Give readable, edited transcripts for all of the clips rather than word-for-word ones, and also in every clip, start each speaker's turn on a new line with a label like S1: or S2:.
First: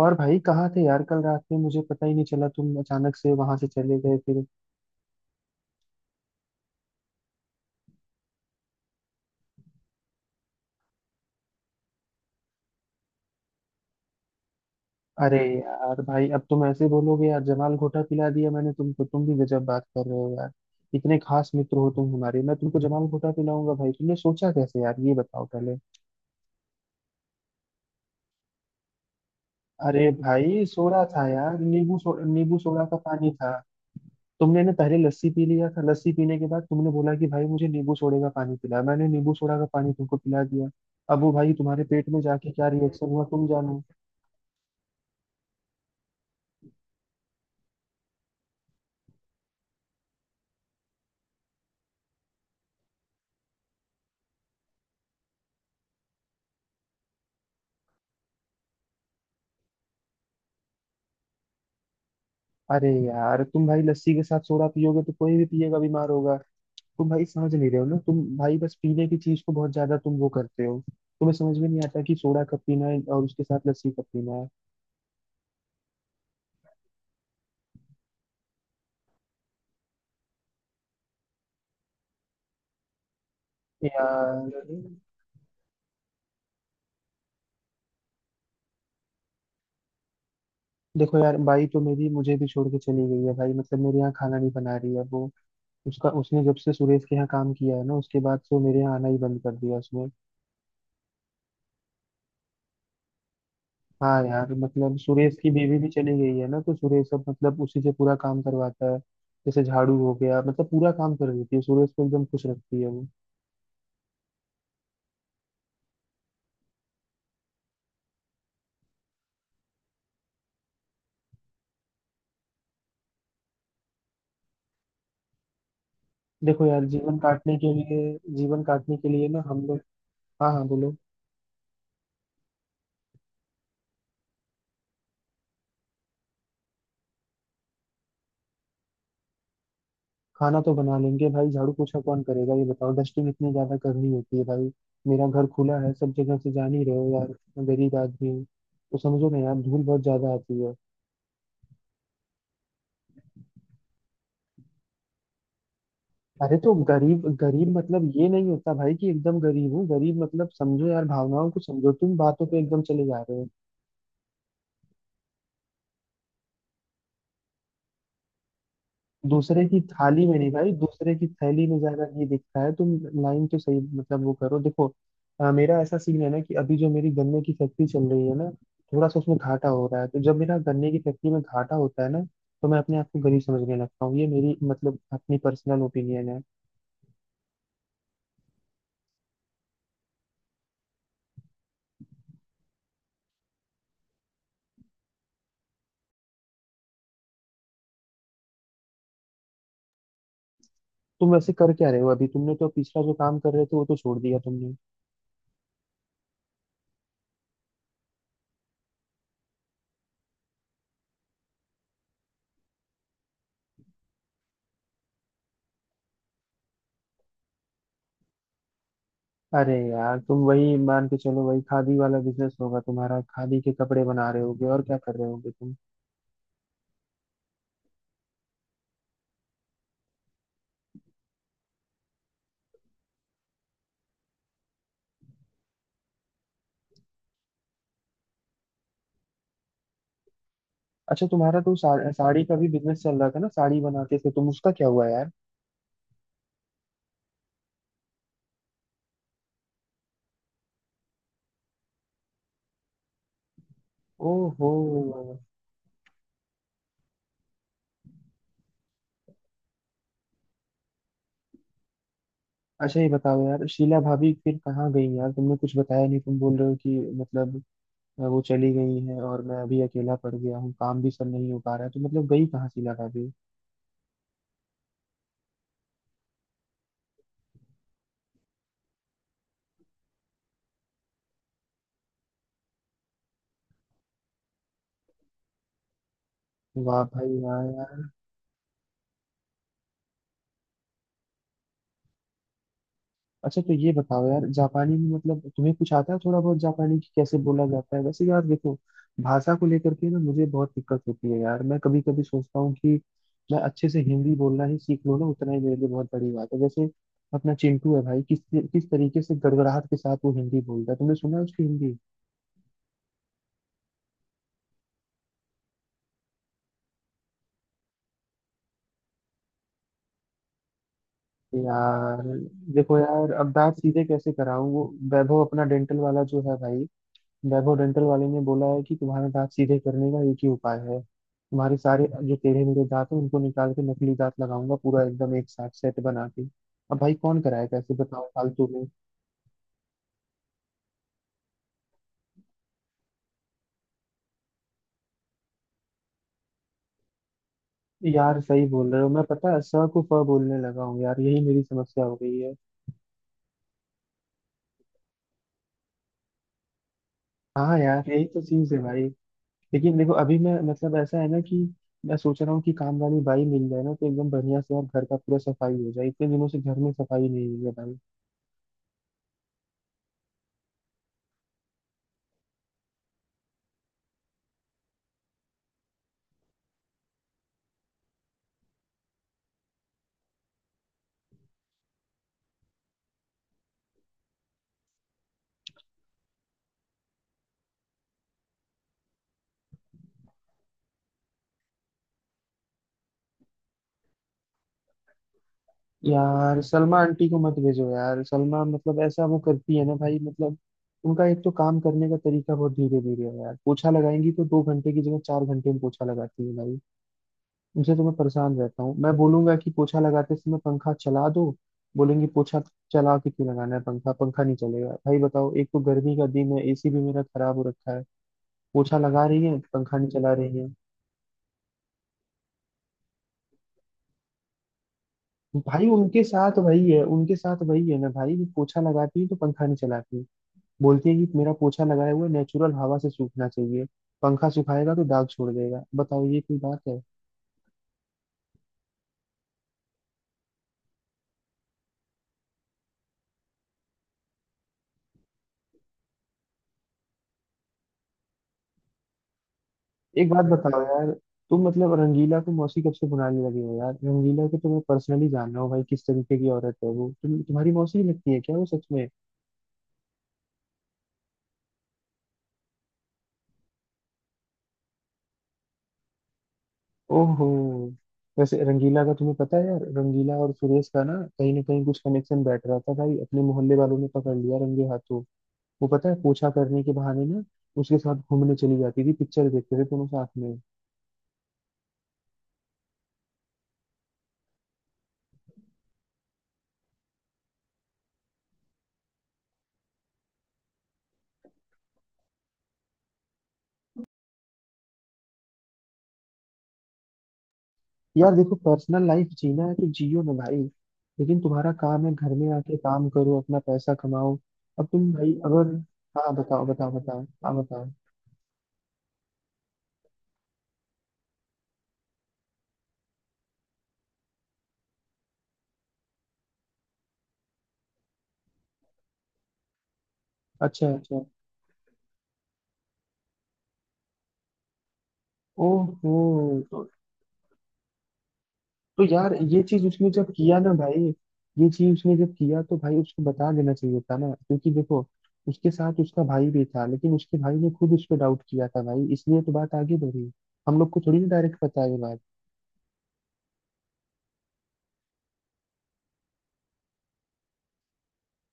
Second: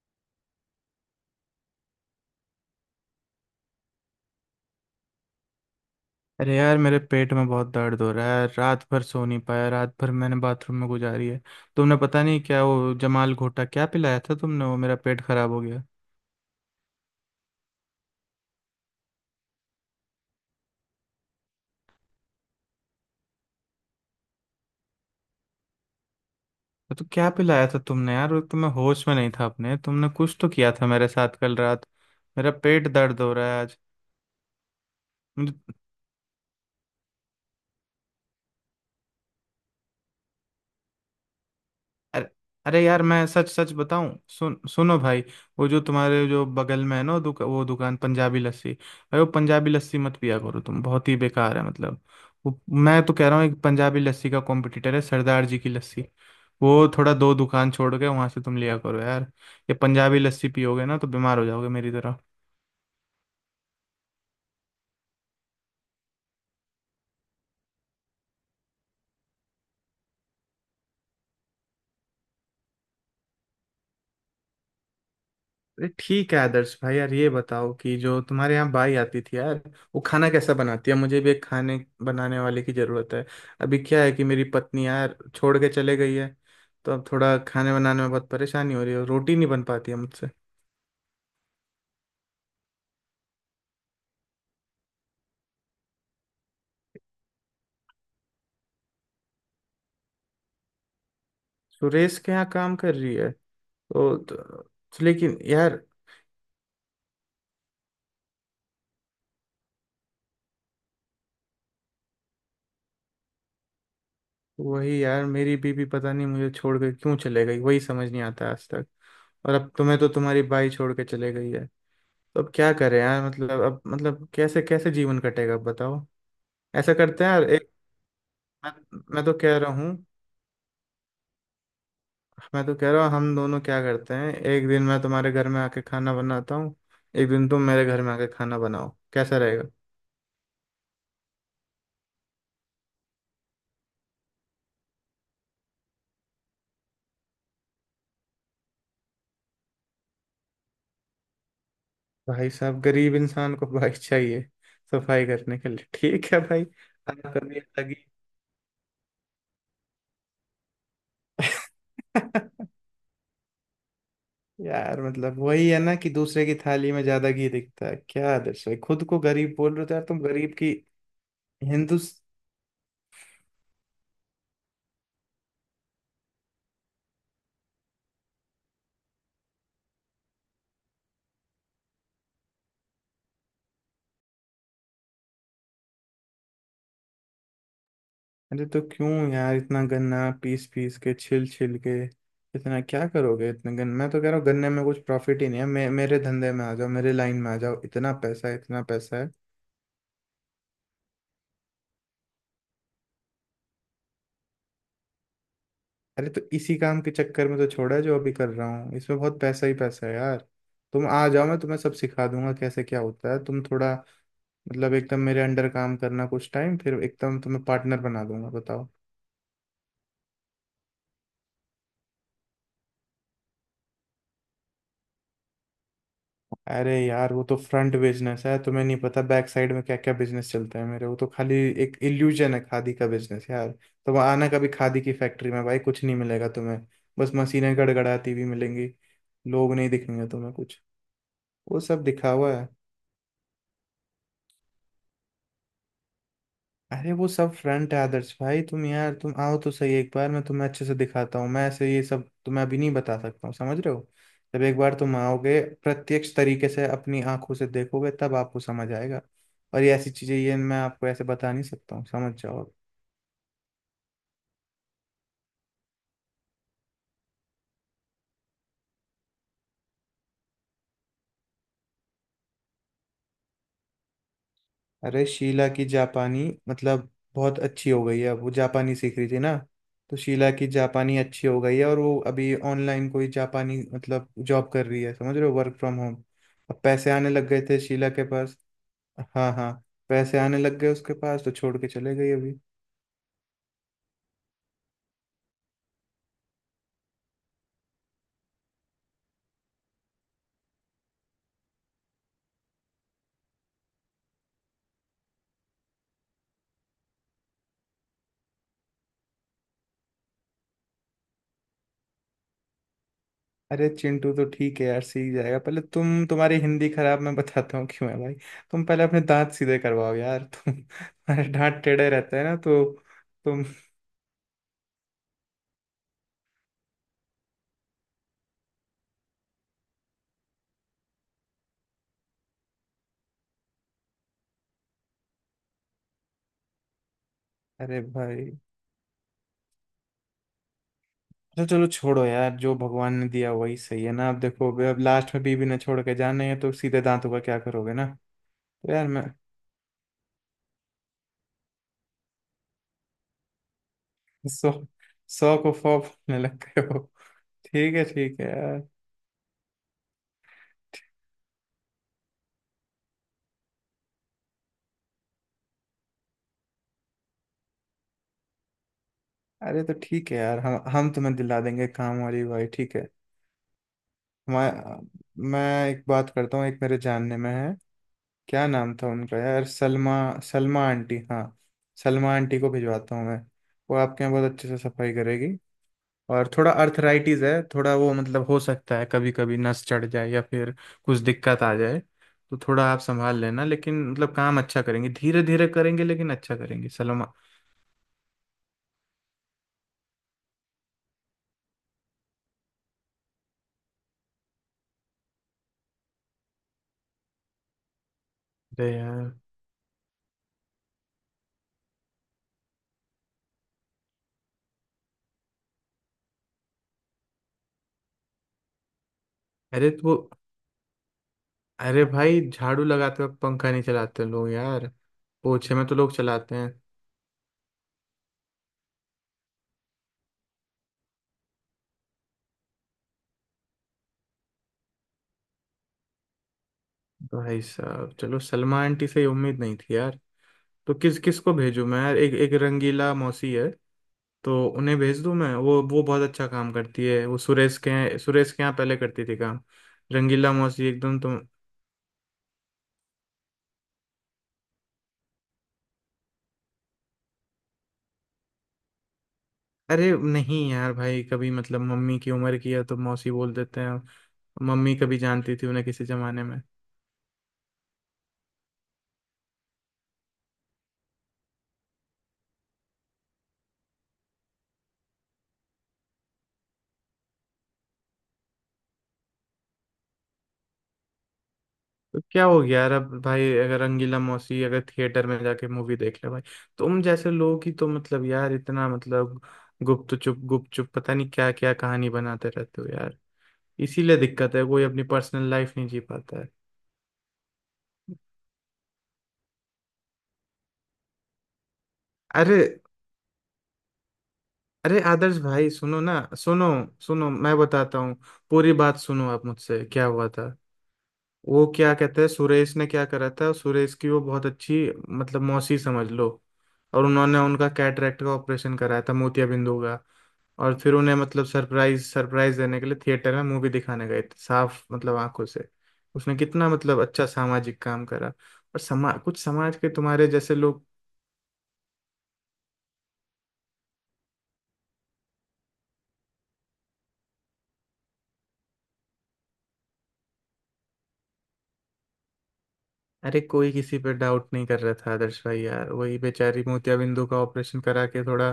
S1: और भाई कहाँ थे यार? कल रात में मुझे पता ही नहीं चला, तुम अचानक से वहां से चले गए फिर।
S2: अरे यार, मेरे पेट में बहुत दर्द हो रहा है। रात भर सो नहीं पाया, रात भर मैंने बाथरूम में गुजारी है। तुमने पता नहीं क्या वो जमाल घोटा क्या पिलाया था तुमने, वो मेरा पेट
S1: अरे
S2: खराब हो गया।
S1: यार, भाई अब तुम ऐसे बोलोगे यार? जमाल घोटा पिला दिया मैंने तुमको? तुम भी गजब बात कर रहे हो यार। इतने खास मित्र हो तुम हमारे, मैं तुमको जमाल घोटा पिलाऊंगा भाई? तुमने सोचा कैसे यार, ये बताओ पहले।
S2: तो क्या पिलाया था तुमने यार? वो तो मैं होश में नहीं था अपने,
S1: अरे
S2: तुमने कुछ तो
S1: भाई,
S2: किया था
S1: सोडा
S2: मेरे
S1: था
S2: साथ कल
S1: यार।
S2: रात। मेरा
S1: नींबू सोडा
S2: पेट
S1: का
S2: दर्द
S1: पानी
S2: हो
S1: था।
S2: रहा है आज।
S1: तुमने ना पहले लस्सी पी लिया था, लस्सी पीने के बाद तुमने बोला कि भाई मुझे नींबू सोडे का पानी पिला, मैंने नींबू सोडा का पानी तुमको पिला दिया। अब वो भाई तुम्हारे पेट में
S2: अरे,
S1: जाके क्या
S2: अरे यार
S1: रिएक्शन हुआ,
S2: मैं
S1: तुम
S2: सच सच
S1: जानो।
S2: बताऊं, सुनो भाई। वो जो तुम्हारे जो बगल में है ना, वो वो दुकान पंजाबी लस्सी, भाई वो पंजाबी लस्सी मत पिया करो, तुम बहुत ही बेकार है मतलब। वो, मैं तो कह रहा हूँ एक पंजाबी लस्सी का कॉम्पिटिटर है सरदार जी की लस्सी। वो थोड़ा दो दुकान छोड़ के वहां से तुम लिया करो यार। ये पंजाबी लस्सी पियोगे ना तो बीमार हो जाओगे मेरी तरह।
S1: अरे यार, तुम भाई लस्सी के साथ सोडा पियोगे तो कोई भी पिएगा, बीमार होगा। तुम भाई समझ नहीं रहे हो ना, तुम भाई बस पीने की चीज को बहुत ज्यादा तुम वो करते हो, तुम्हें समझ में नहीं आता कि सोडा कब पीना है और उसके साथ लस्सी कब पीना है।
S2: अरे ठीक है आदर्श भाई, यार ये बताओ कि जो तुम्हारे यहाँ बाई आती थी यार, वो खाना कैसा बनाती है? मुझे भी एक खाने बनाने वाले की जरूरत है। अभी क्या है कि मेरी
S1: यार
S2: पत्नी यार छोड़ के चले गई है। तो अब थोड़ा खाने बनाने में बहुत परेशानी हो रही है, रोटी नहीं बन पाती है मुझसे।
S1: देखो, यार बाई तो मेरी मुझे भी छोड़ के चली गई है भाई, मतलब मेरे यहाँ खाना नहीं बना रही है वो। उसका उसने जब से सुरेश के यहाँ काम किया है ना, उसके बाद से वो मेरे यहाँ आना ही बंद कर दिया उसने।
S2: सुरेश के यहाँ काम कर रही है? तो,
S1: हाँ
S2: तो
S1: यार, मतलब
S2: तो
S1: सुरेश
S2: लेकिन
S1: की बीवी
S2: यार,
S1: भी चली गई है ना, तो सुरेश अब मतलब उसी से पूरा काम करवाता है। जैसे झाड़ू हो गया, मतलब पूरा काम कर देती है, सुरेश को एकदम खुश रखती है वो।
S2: वही यार मेरी बीबी पता नहीं मुझे छोड़ के क्यों चले गई, वही समझ नहीं आता आज तक। और अब तुम्हें तो तुम्हारी बाई छोड़ के चले गई है। तो अब क्या करें यार, मतलब अब मतलब कैसे कैसे जीवन कटेगा बताओ।
S1: देखो यार,
S2: ऐसा करते हैं यार, एक,
S1: जीवन काटने
S2: मैं,
S1: के
S2: मैं
S1: लिए
S2: तो
S1: ना
S2: कह
S1: हम
S2: रहा
S1: लोग।
S2: हूँ,
S1: हाँ हाँ, बोलो।
S2: मैं तो कह रहा हूँ हम दोनों क्या करते हैं, एक दिन मैं तुम्हारे घर में आके खाना बनाता हूँ, एक दिन तुम मेरे घर में आके खाना बनाओ, कैसा रहेगा?
S1: खाना तो बना लेंगे भाई, झाड़ू पोछा कौन करेगा ये बताओ? डस्टिंग इतनी ज्यादा करनी होती है भाई। मेरा घर खुला है सब जगह से, जान ही रहे हो यार, मैं गरीब आदमी हूँ। तो समझो ना यार, धूल बहुत ज्यादा आती है।
S2: भाई साहब, गरीब इंसान को भाई चाहिए सफाई करने के लिए, ठीक है
S1: अरे
S2: भाई।
S1: तो गरीब
S2: आपका भी
S1: गरीब
S2: अलग ही
S1: मतलब ये नहीं होता भाई कि एकदम गरीब हूँ, गरीब मतलब समझो यार, भावनाओं को समझो, तुम बातों पे एकदम चले जा रहे हो।
S2: यार, मतलब वही है ना कि दूसरे की थाली में ज्यादा घी दिखता है। क्या आदर्श भाई, खुद को गरीब
S1: दूसरे
S2: बोल
S1: की
S2: रहे हो तो यार, तुम
S1: थाली में नहीं
S2: गरीब की
S1: भाई, दूसरे की थैली में
S2: हिंदू।
S1: ज्यादा घी दिखता है तुम। लाइन तो सही, मतलब वो करो देखो। मेरा ऐसा सीन है ना कि अभी जो मेरी गन्ने की फैक्ट्री चल रही है ना, थोड़ा सा उसमें घाटा हो रहा है। तो जब मेरा गन्ने की फैक्ट्री में घाटा होता है ना, तो मैं अपने आप को गरीब समझने लगता हूँ। ये मेरी मतलब अपनी पर्सनल ओपिनियन है।
S2: अरे तो क्यों यार इतना गन्ना पीस पीस के छिल छिल के, इतना क्या करोगे इतने गन्ने? मैं तो कह रहा हूँ गन्ने में कुछ प्रॉफिट ही नहीं है। मेरे धंधे में आ जाओ, मेरे लाइन में आ जाओ, इतना पैसा है, इतना पैसा है।
S1: तुम वैसे कर क्या रहे हो अभी? तुमने तो पिछला जो काम कर रहे थे वो तो छोड़ दिया तुमने।
S2: अरे तो इसी काम के चक्कर में तो छोड़ा है, जो अभी कर रहा हूँ इसमें बहुत पैसा ही पैसा है यार। तुम आ जाओ, मैं तुम्हें सब सिखा दूंगा कैसे क्या होता है। तुम थोड़ा, मतलब एकदम मेरे अंडर काम करना कुछ टाइम, फिर एकदम तुम्हें पार्टनर बना दूंगा, बताओ।
S1: अरे यार, तुम वही मान के चलो, वही खादी वाला बिजनेस होगा तुम्हारा, खादी के कपड़े बना रहे होगे, और क्या कर रहे होगे तुम?
S2: अरे यार वो तो फ्रंट बिजनेस है, तुम्हें नहीं पता बैक साइड में क्या क्या बिजनेस चलते हैं मेरे। वो तो खाली एक इल्यूजन है खादी का बिजनेस यार। तुम आना कभी खादी की फैक्ट्री में, भाई कुछ नहीं मिलेगा तुम्हें, बस मशीनें गड़गड़ाती हुई मिलेंगी, लोग नहीं दिखेंगे तुम्हें कुछ।
S1: अच्छा, तुम्हारा तो
S2: वो सब
S1: सा, साड़ी
S2: दिखावा
S1: का भी
S2: है।
S1: बिजनेस चल रहा था ना, साड़ी बनाते थे तुम, उसका क्या हुआ यार?
S2: अरे वो सब फ्रंट है आदर्श भाई, तुम यार तुम आओ तो सही एक बार, मैं तुम्हें अच्छे से दिखाता हूँ। मैं ऐसे ये सब तुम्हें अभी नहीं बता सकता हूँ, समझ रहे हो? जब
S1: ओहो।
S2: एक बार तुम आओगे, प्रत्यक्ष तरीके से अपनी आंखों से देखोगे, तब आपको समझ आएगा। और ये ऐसी चीजें ये मैं आपको ऐसे बता नहीं सकता हूँ, समझ जाओ।
S1: अच्छा ये बताओ यार, शीला भाभी फिर कहाँ गई यार? तुमने कुछ बताया नहीं, तुम बोल रहे हो कि मतलब वो चली गई है और मैं अभी अकेला पड़ गया हूँ, काम भी सब नहीं हो पा रहा है, तो मतलब गई कहाँ शीला भाभी?
S2: अरे शीला की जापानी मतलब बहुत अच्छी हो गई है। अब वो जापानी सीख रही थी ना, तो शीला की जापानी अच्छी हो गई है और वो अभी ऑनलाइन कोई जापानी मतलब जॉब कर रही है, समझ रहे हो, वर्क फ्रॉम होम। अब
S1: वाह
S2: पैसे आने
S1: भाई
S2: लग गए
S1: वाह
S2: थे
S1: यार।
S2: शीला के पास। हाँ हाँ, पैसे आने लग गए उसके पास तो छोड़ के चले गई अभी।
S1: अच्छा तो ये बताओ यार, जापानी में मतलब तुम्हें कुछ आता है थोड़ा बहुत जापानी की कैसे बोला जाता है? वैसे यार देखो, भाषा को लेकर के ना मुझे बहुत दिक्कत होती है यार। मैं कभी कभी सोचता हूँ कि मैं अच्छे से हिंदी बोलना ही सीख लूँ ना, उतना ही मेरे लिए बहुत बड़ी बात है। जैसे अपना चिंटू है भाई, किस किस तरीके से गड़गड़ाहट के साथ वो हिंदी बोलता है, तुमने सुना है उसकी हिंदी?
S2: अरे चिंटू तो ठीक है यार, सीख जाएगा। पहले तुम, तुम्हारी हिंदी खराब, मैं बताता हूँ क्यों है भाई। तुम पहले अपने दांत सीधे करवाओ यार तुम। अरे दांत टेढ़े
S1: यार
S2: रहते हैं ना तो।
S1: देखो यार, अब
S2: तुम,
S1: दांत सीधे कैसे कराऊं वो? वैभव अपना डेंटल वाला जो है भाई, वैभव डेंटल वाले ने बोला है कि तुम्हारे दांत सीधे करने का एक ही उपाय है, तुम्हारे सारे जो टेढ़े मेढ़े दांत हैं उनको निकाल के नकली दांत लगाऊंगा पूरा एकदम एक साथ सेट बना के। अब भाई कौन कराएगा ऐसे
S2: अरे
S1: बताओ,
S2: भाई,
S1: फालतू में?
S2: अच्छा चलो छोड़ो यार, जो भगवान ने दिया वही सही है ना। अब देखो, अब लास्ट में बीवी ने छोड़ के जाना है तो सीधे दांतों का क्या करोगे ना?
S1: यार सही बोल
S2: तो
S1: रहे
S2: यार
S1: हो, मैं
S2: मैं,
S1: पता है स को फ बोलने लगा हूँ यार, यही मेरी समस्या हो गई है।
S2: सौ, सौ को फॉ बोलने लग गए हो?
S1: हाँ यार, यही
S2: ठीक
S1: तो
S2: है
S1: चीज है
S2: यार।
S1: भाई। लेकिन देखो अभी मैं मतलब ऐसा है ना कि मैं सोच रहा हूँ कि काम वाली बाई मिल जाए ना, तो एकदम बढ़िया से यार घर का पूरा सफाई हो जाए, इतने दिनों से घर में सफाई नहीं हुई है भाई।
S2: अरे तो ठीक है यार, हम तुम्हें दिला देंगे काम वाली, भाई ठीक है। मैं मैं एक बात करता हूँ, एक मेरे जानने में है। क्या नाम था उनका यार, सलमा, सलमा आंटी, हाँ। सलमा आंटी को भिजवाता हूँ मैं, वो आपके यहाँ बहुत अच्छे से सफाई करेगी। और थोड़ा अर्थराइटिस है थोड़ा, वो मतलब हो सकता है कभी कभी नस चढ़ जाए या फिर कुछ दिक्कत आ जाए, तो थोड़ा आप संभाल लेना। लेकिन मतलब काम अच्छा करेंगे, धीरे धीरे करेंगे लेकिन अच्छा
S1: यार
S2: करेंगे
S1: सलमा आंटी
S2: सलमा।
S1: को मत भेजो यार, सलमा मतलब ऐसा वो करती है ना भाई, मतलब उनका एक तो काम करने का तरीका बहुत धीरे धीरे है यार, पोछा लगाएंगी तो दो घंटे की जगह चार घंटे में पोछा लगाती है भाई। उनसे तो मैं परेशान रहता
S2: अरे
S1: हूँ, मैं
S2: यार,
S1: बोलूंगा कि पोछा लगाते समय पंखा चला दो, बोलेंगी पोछा चला के क्यों लगाना है पंखा, पंखा नहीं चलेगा भाई बताओ। एक तो गर्मी का दिन है, एसी भी मेरा खराब हो रखा है, पोछा लगा रही है
S2: अरे
S1: पंखा नहीं
S2: तो,
S1: चला रही है।
S2: अरे भाई झाड़ू लगाते वक्त पंखा नहीं चलाते लोग यार, पोछे में
S1: भाई
S2: तो लोग चलाते हैं।
S1: उनके साथ वही है ना भाई, पोछा लगाती है तो पंखा नहीं चलाती है। बोलती है कि मेरा पोछा लगाए हुए नेचुरल हवा से सूखना चाहिए, पंखा सुखाएगा तो दाग छोड़ देगा, बताओ ये कोई बात है?
S2: भाई साहब, चलो सलमा आंटी से ये उम्मीद नहीं थी यार। तो किस किस को भेजूं मैं यार? एक एक रंगीला मौसी है, तो उन्हें भेज दूं मैं? वो बहुत अच्छा काम करती है। वो सुरेश के यहाँ पहले करती थी काम,
S1: एक बात
S2: रंगीला
S1: बताओ
S2: मौसी
S1: यार,
S2: एकदम, तुम।
S1: तुम मतलब रंगीला को मौसी कब से बुलाने लगे हो यार? रंगीला को तो मैं पर्सनली जान रहा हूँ भाई, किस तरीके की औरत है वो, तुम तुम्हारी मौसी ही लगती है क्या वो सच में?
S2: अरे नहीं यार भाई, कभी मतलब मम्मी की उम्र की है तो मौसी बोल देते हैं। मम्मी कभी जानती थी उन्हें किसी जमाने में।
S1: ओहो। वैसे रंगीला का तुम्हें पता है यार, रंगीला और सुरेश का ना कहीं कुछ कनेक्शन बैठ रहा था भाई, अपने मोहल्ले वालों ने पकड़ लिया रंगे हाथों। वो पता है पोछा करने के बहाने ना उसके साथ घूमने चली जाती थी, पिक्चर देखते थे दोनों साथ में।
S2: तो क्या हो गया यार अब भाई, अगर रंगीला मौसी अगर थिएटर में जाके मूवी देख ले भाई, तुम जैसे लोगों की तो मतलब यार इतना मतलब गुप्त चुप पता नहीं क्या क्या कहानी बनाते रहते हो यार। इसीलिए दिक्कत है, कोई अपनी पर्सनल लाइफ नहीं जी पाता है।
S1: यार देखो, पर्सनल लाइफ जीना है तो जियो ना भाई, लेकिन तुम्हारा काम है घर में
S2: अरे,
S1: आके काम करो, अपना पैसा कमाओ। अब
S2: अरे
S1: तुम भाई
S2: आदर्श भाई
S1: अगर।
S2: सुनो ना,
S1: हाँ बताओ
S2: सुनो,
S1: बताओ बताओ,
S2: सुनो
S1: हाँ
S2: मैं
S1: बताओ।
S2: बताता हूँ, पूरी बात सुनो आप मुझसे। क्या हुआ था वो क्या कहते हैं, सुरेश ने क्या करा था, सुरेश की वो बहुत अच्छी मतलब मौसी समझ लो, और उन्होंने उनका कैटरेक्ट का ऑपरेशन कराया था, मोतियाबिंद हो गया। और
S1: अच्छा
S2: फिर उन्हें
S1: अच्छा।
S2: मतलब सरप्राइज सरप्राइज देने के लिए थिएटर में मूवी दिखाने गए थे, साफ मतलब आंखों से।
S1: ओहो
S2: उसने कितना
S1: तो।
S2: मतलब अच्छा सामाजिक काम करा, और
S1: तो
S2: समा
S1: यार
S2: कुछ
S1: ये
S2: समाज
S1: चीज
S2: के
S1: उसने
S2: तुम्हारे
S1: जब
S2: जैसे
S1: किया ना
S2: लोग।
S1: भाई, ये चीज उसने जब किया तो भाई उसको बता देना चाहिए था ना, क्योंकि देखो उसके साथ उसका भाई भी था, लेकिन उसके भाई ने खुद उस पर डाउट किया था भाई, इसलिए तो बात आगे बढ़ी। हम लोग को थोड़ी ना डायरेक्ट पता है ये बात।
S2: अरे कोई किसी पे डाउट नहीं कर रहा था आदर्श भाई यार, वही बेचारी मोतियाबिंदु का ऑपरेशन करा के थोड़ा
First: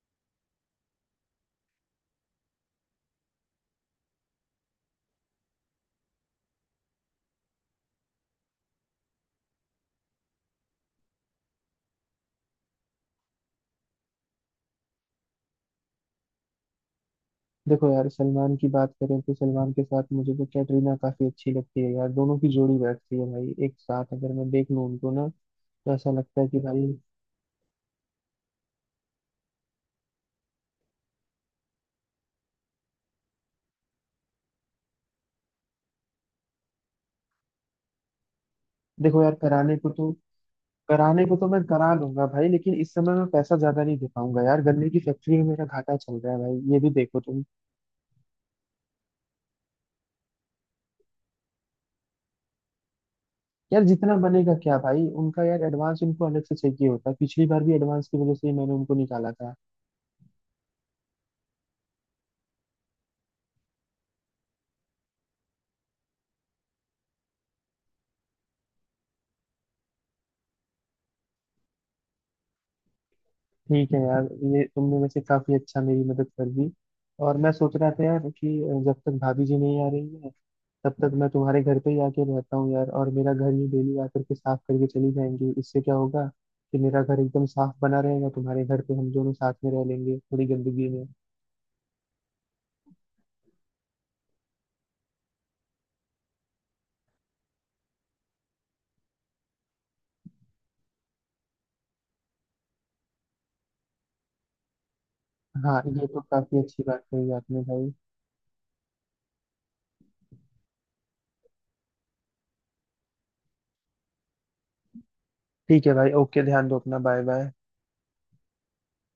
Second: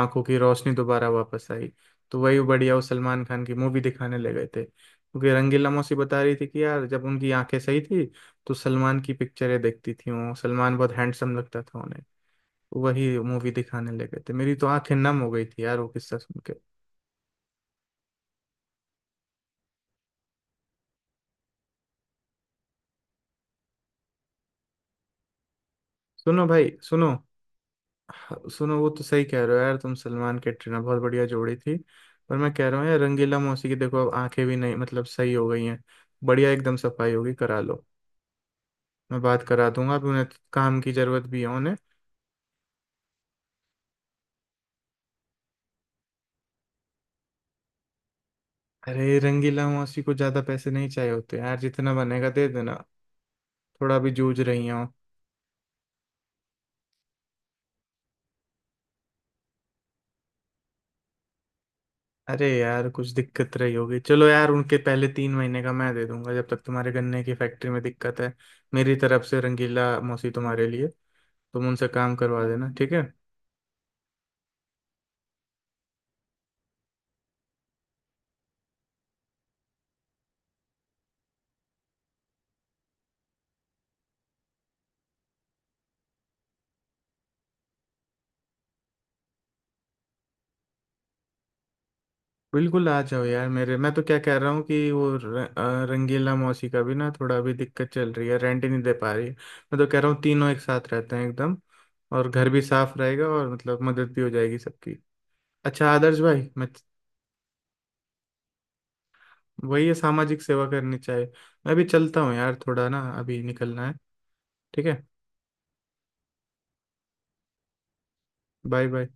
S2: आंखों की रोशनी दोबारा वापस आई, तो वही बढ़िया वो सलमान खान की मूवी दिखाने ले गए थे। क्योंकि रंगीला मौसी बता रही थी कि यार जब उनकी आंखें सही थी तो सलमान की पिक्चरें देखती थी वो, सलमान बहुत हैंडसम लगता था उन्हें, वही मूवी दिखाने लगे थे। मेरी तो आंखें नम हो गई थी यार वो किस्सा सुन के।
S1: देखो यार, सलमान की बात करें तो सलमान के साथ मुझे तो कैटरीना काफी अच्छी लगती है यार, दोनों की जोड़ी बैठती है भाई, एक साथ अगर मैं देख लूं उनको ना तो ऐसा लगता
S2: सुनो
S1: है कि
S2: भाई
S1: भाई।
S2: सुनो, हाँ, सुनो, वो तो सही कह रहे हो यार तुम, सलमान कैटरीना बहुत बढ़िया जोड़ी थी। पर मैं कह रहा हूँ यार, रंगीला मौसी की देखो अब आंखें भी नहीं मतलब सही हो गई हैं, बढ़िया एकदम सफाई होगी, करा लो। मैं
S1: देखो यार
S2: बात करा
S1: कराने को
S2: दूंगा अभी
S1: तो,
S2: उन्हें, काम की जरूरत भी है
S1: मैं
S2: उन्हें।
S1: करा लूंगा भाई, लेकिन इस समय मैं पैसा ज्यादा नहीं दे पाऊंगा यार, गन्ने की फैक्ट्री में मेरा घाटा चल रहा है भाई, ये भी देखो तुम।
S2: अरे रंगीला मौसी को ज्यादा पैसे नहीं चाहिए होते यार, जितना बनेगा दे देना।
S1: यार
S2: थोड़ा भी
S1: जितना
S2: जूझ
S1: बनेगा
S2: रही हैं
S1: क्या
S2: वो।
S1: भाई, उनका यार एडवांस उनको अलग से चाहिए होता है, पिछली बार भी एडवांस की वजह से ही मैंने उनको निकाला था।
S2: अरे यार कुछ दिक्कत रही होगी, चलो यार उनके पहले 3 महीने का मैं दे दूंगा, जब तक तुम्हारे गन्ने की फैक्ट्री में दिक्कत है। मेरी तरफ से रंगीला मौसी तुम्हारे लिए, तुम उनसे काम करवा देना, ठीक है।
S1: ठीक है यार, ये तुमने वैसे काफी अच्छा मेरी मदद कर दी। और मैं सोच रहा था यार कि जब तक भाभी जी नहीं आ रही है, तब तक मैं तुम्हारे घर पे ही आके रहता हूँ यार, और मेरा घर ये डेली आकर के साफ करके चली जाएंगी। इससे क्या होगा कि मेरा घर एकदम साफ बना रहेगा, तुम्हारे घर पे हम दोनों साथ में रह लेंगे थोड़ी गंदगी में।
S2: बिल्कुल आ जाओ यार मेरे, मैं तो क्या कह रहा हूँ कि वो रंगीला मौसी का भी ना थोड़ा अभी दिक्कत चल रही है, रेंट ही नहीं दे पा रही है। मैं तो कह रहा हूँ तीनों एक साथ रहते हैं एकदम, और घर भी साफ रहेगा और मतलब मदद भी हो जाएगी सबकी।
S1: हाँ,
S2: अच्छा
S1: ये तो
S2: आदर्श भाई,
S1: काफी
S2: मैं,
S1: अच्छी बात कही आपने भाई।
S2: वही है सामाजिक सेवा करनी चाहिए। मैं भी चलता हूँ यार थोड़ा, ना अभी निकलना है, ठीक है।
S1: ठीक है भाई, ओके, ध्यान दो अपना, बाय बाय।
S2: Bye bye.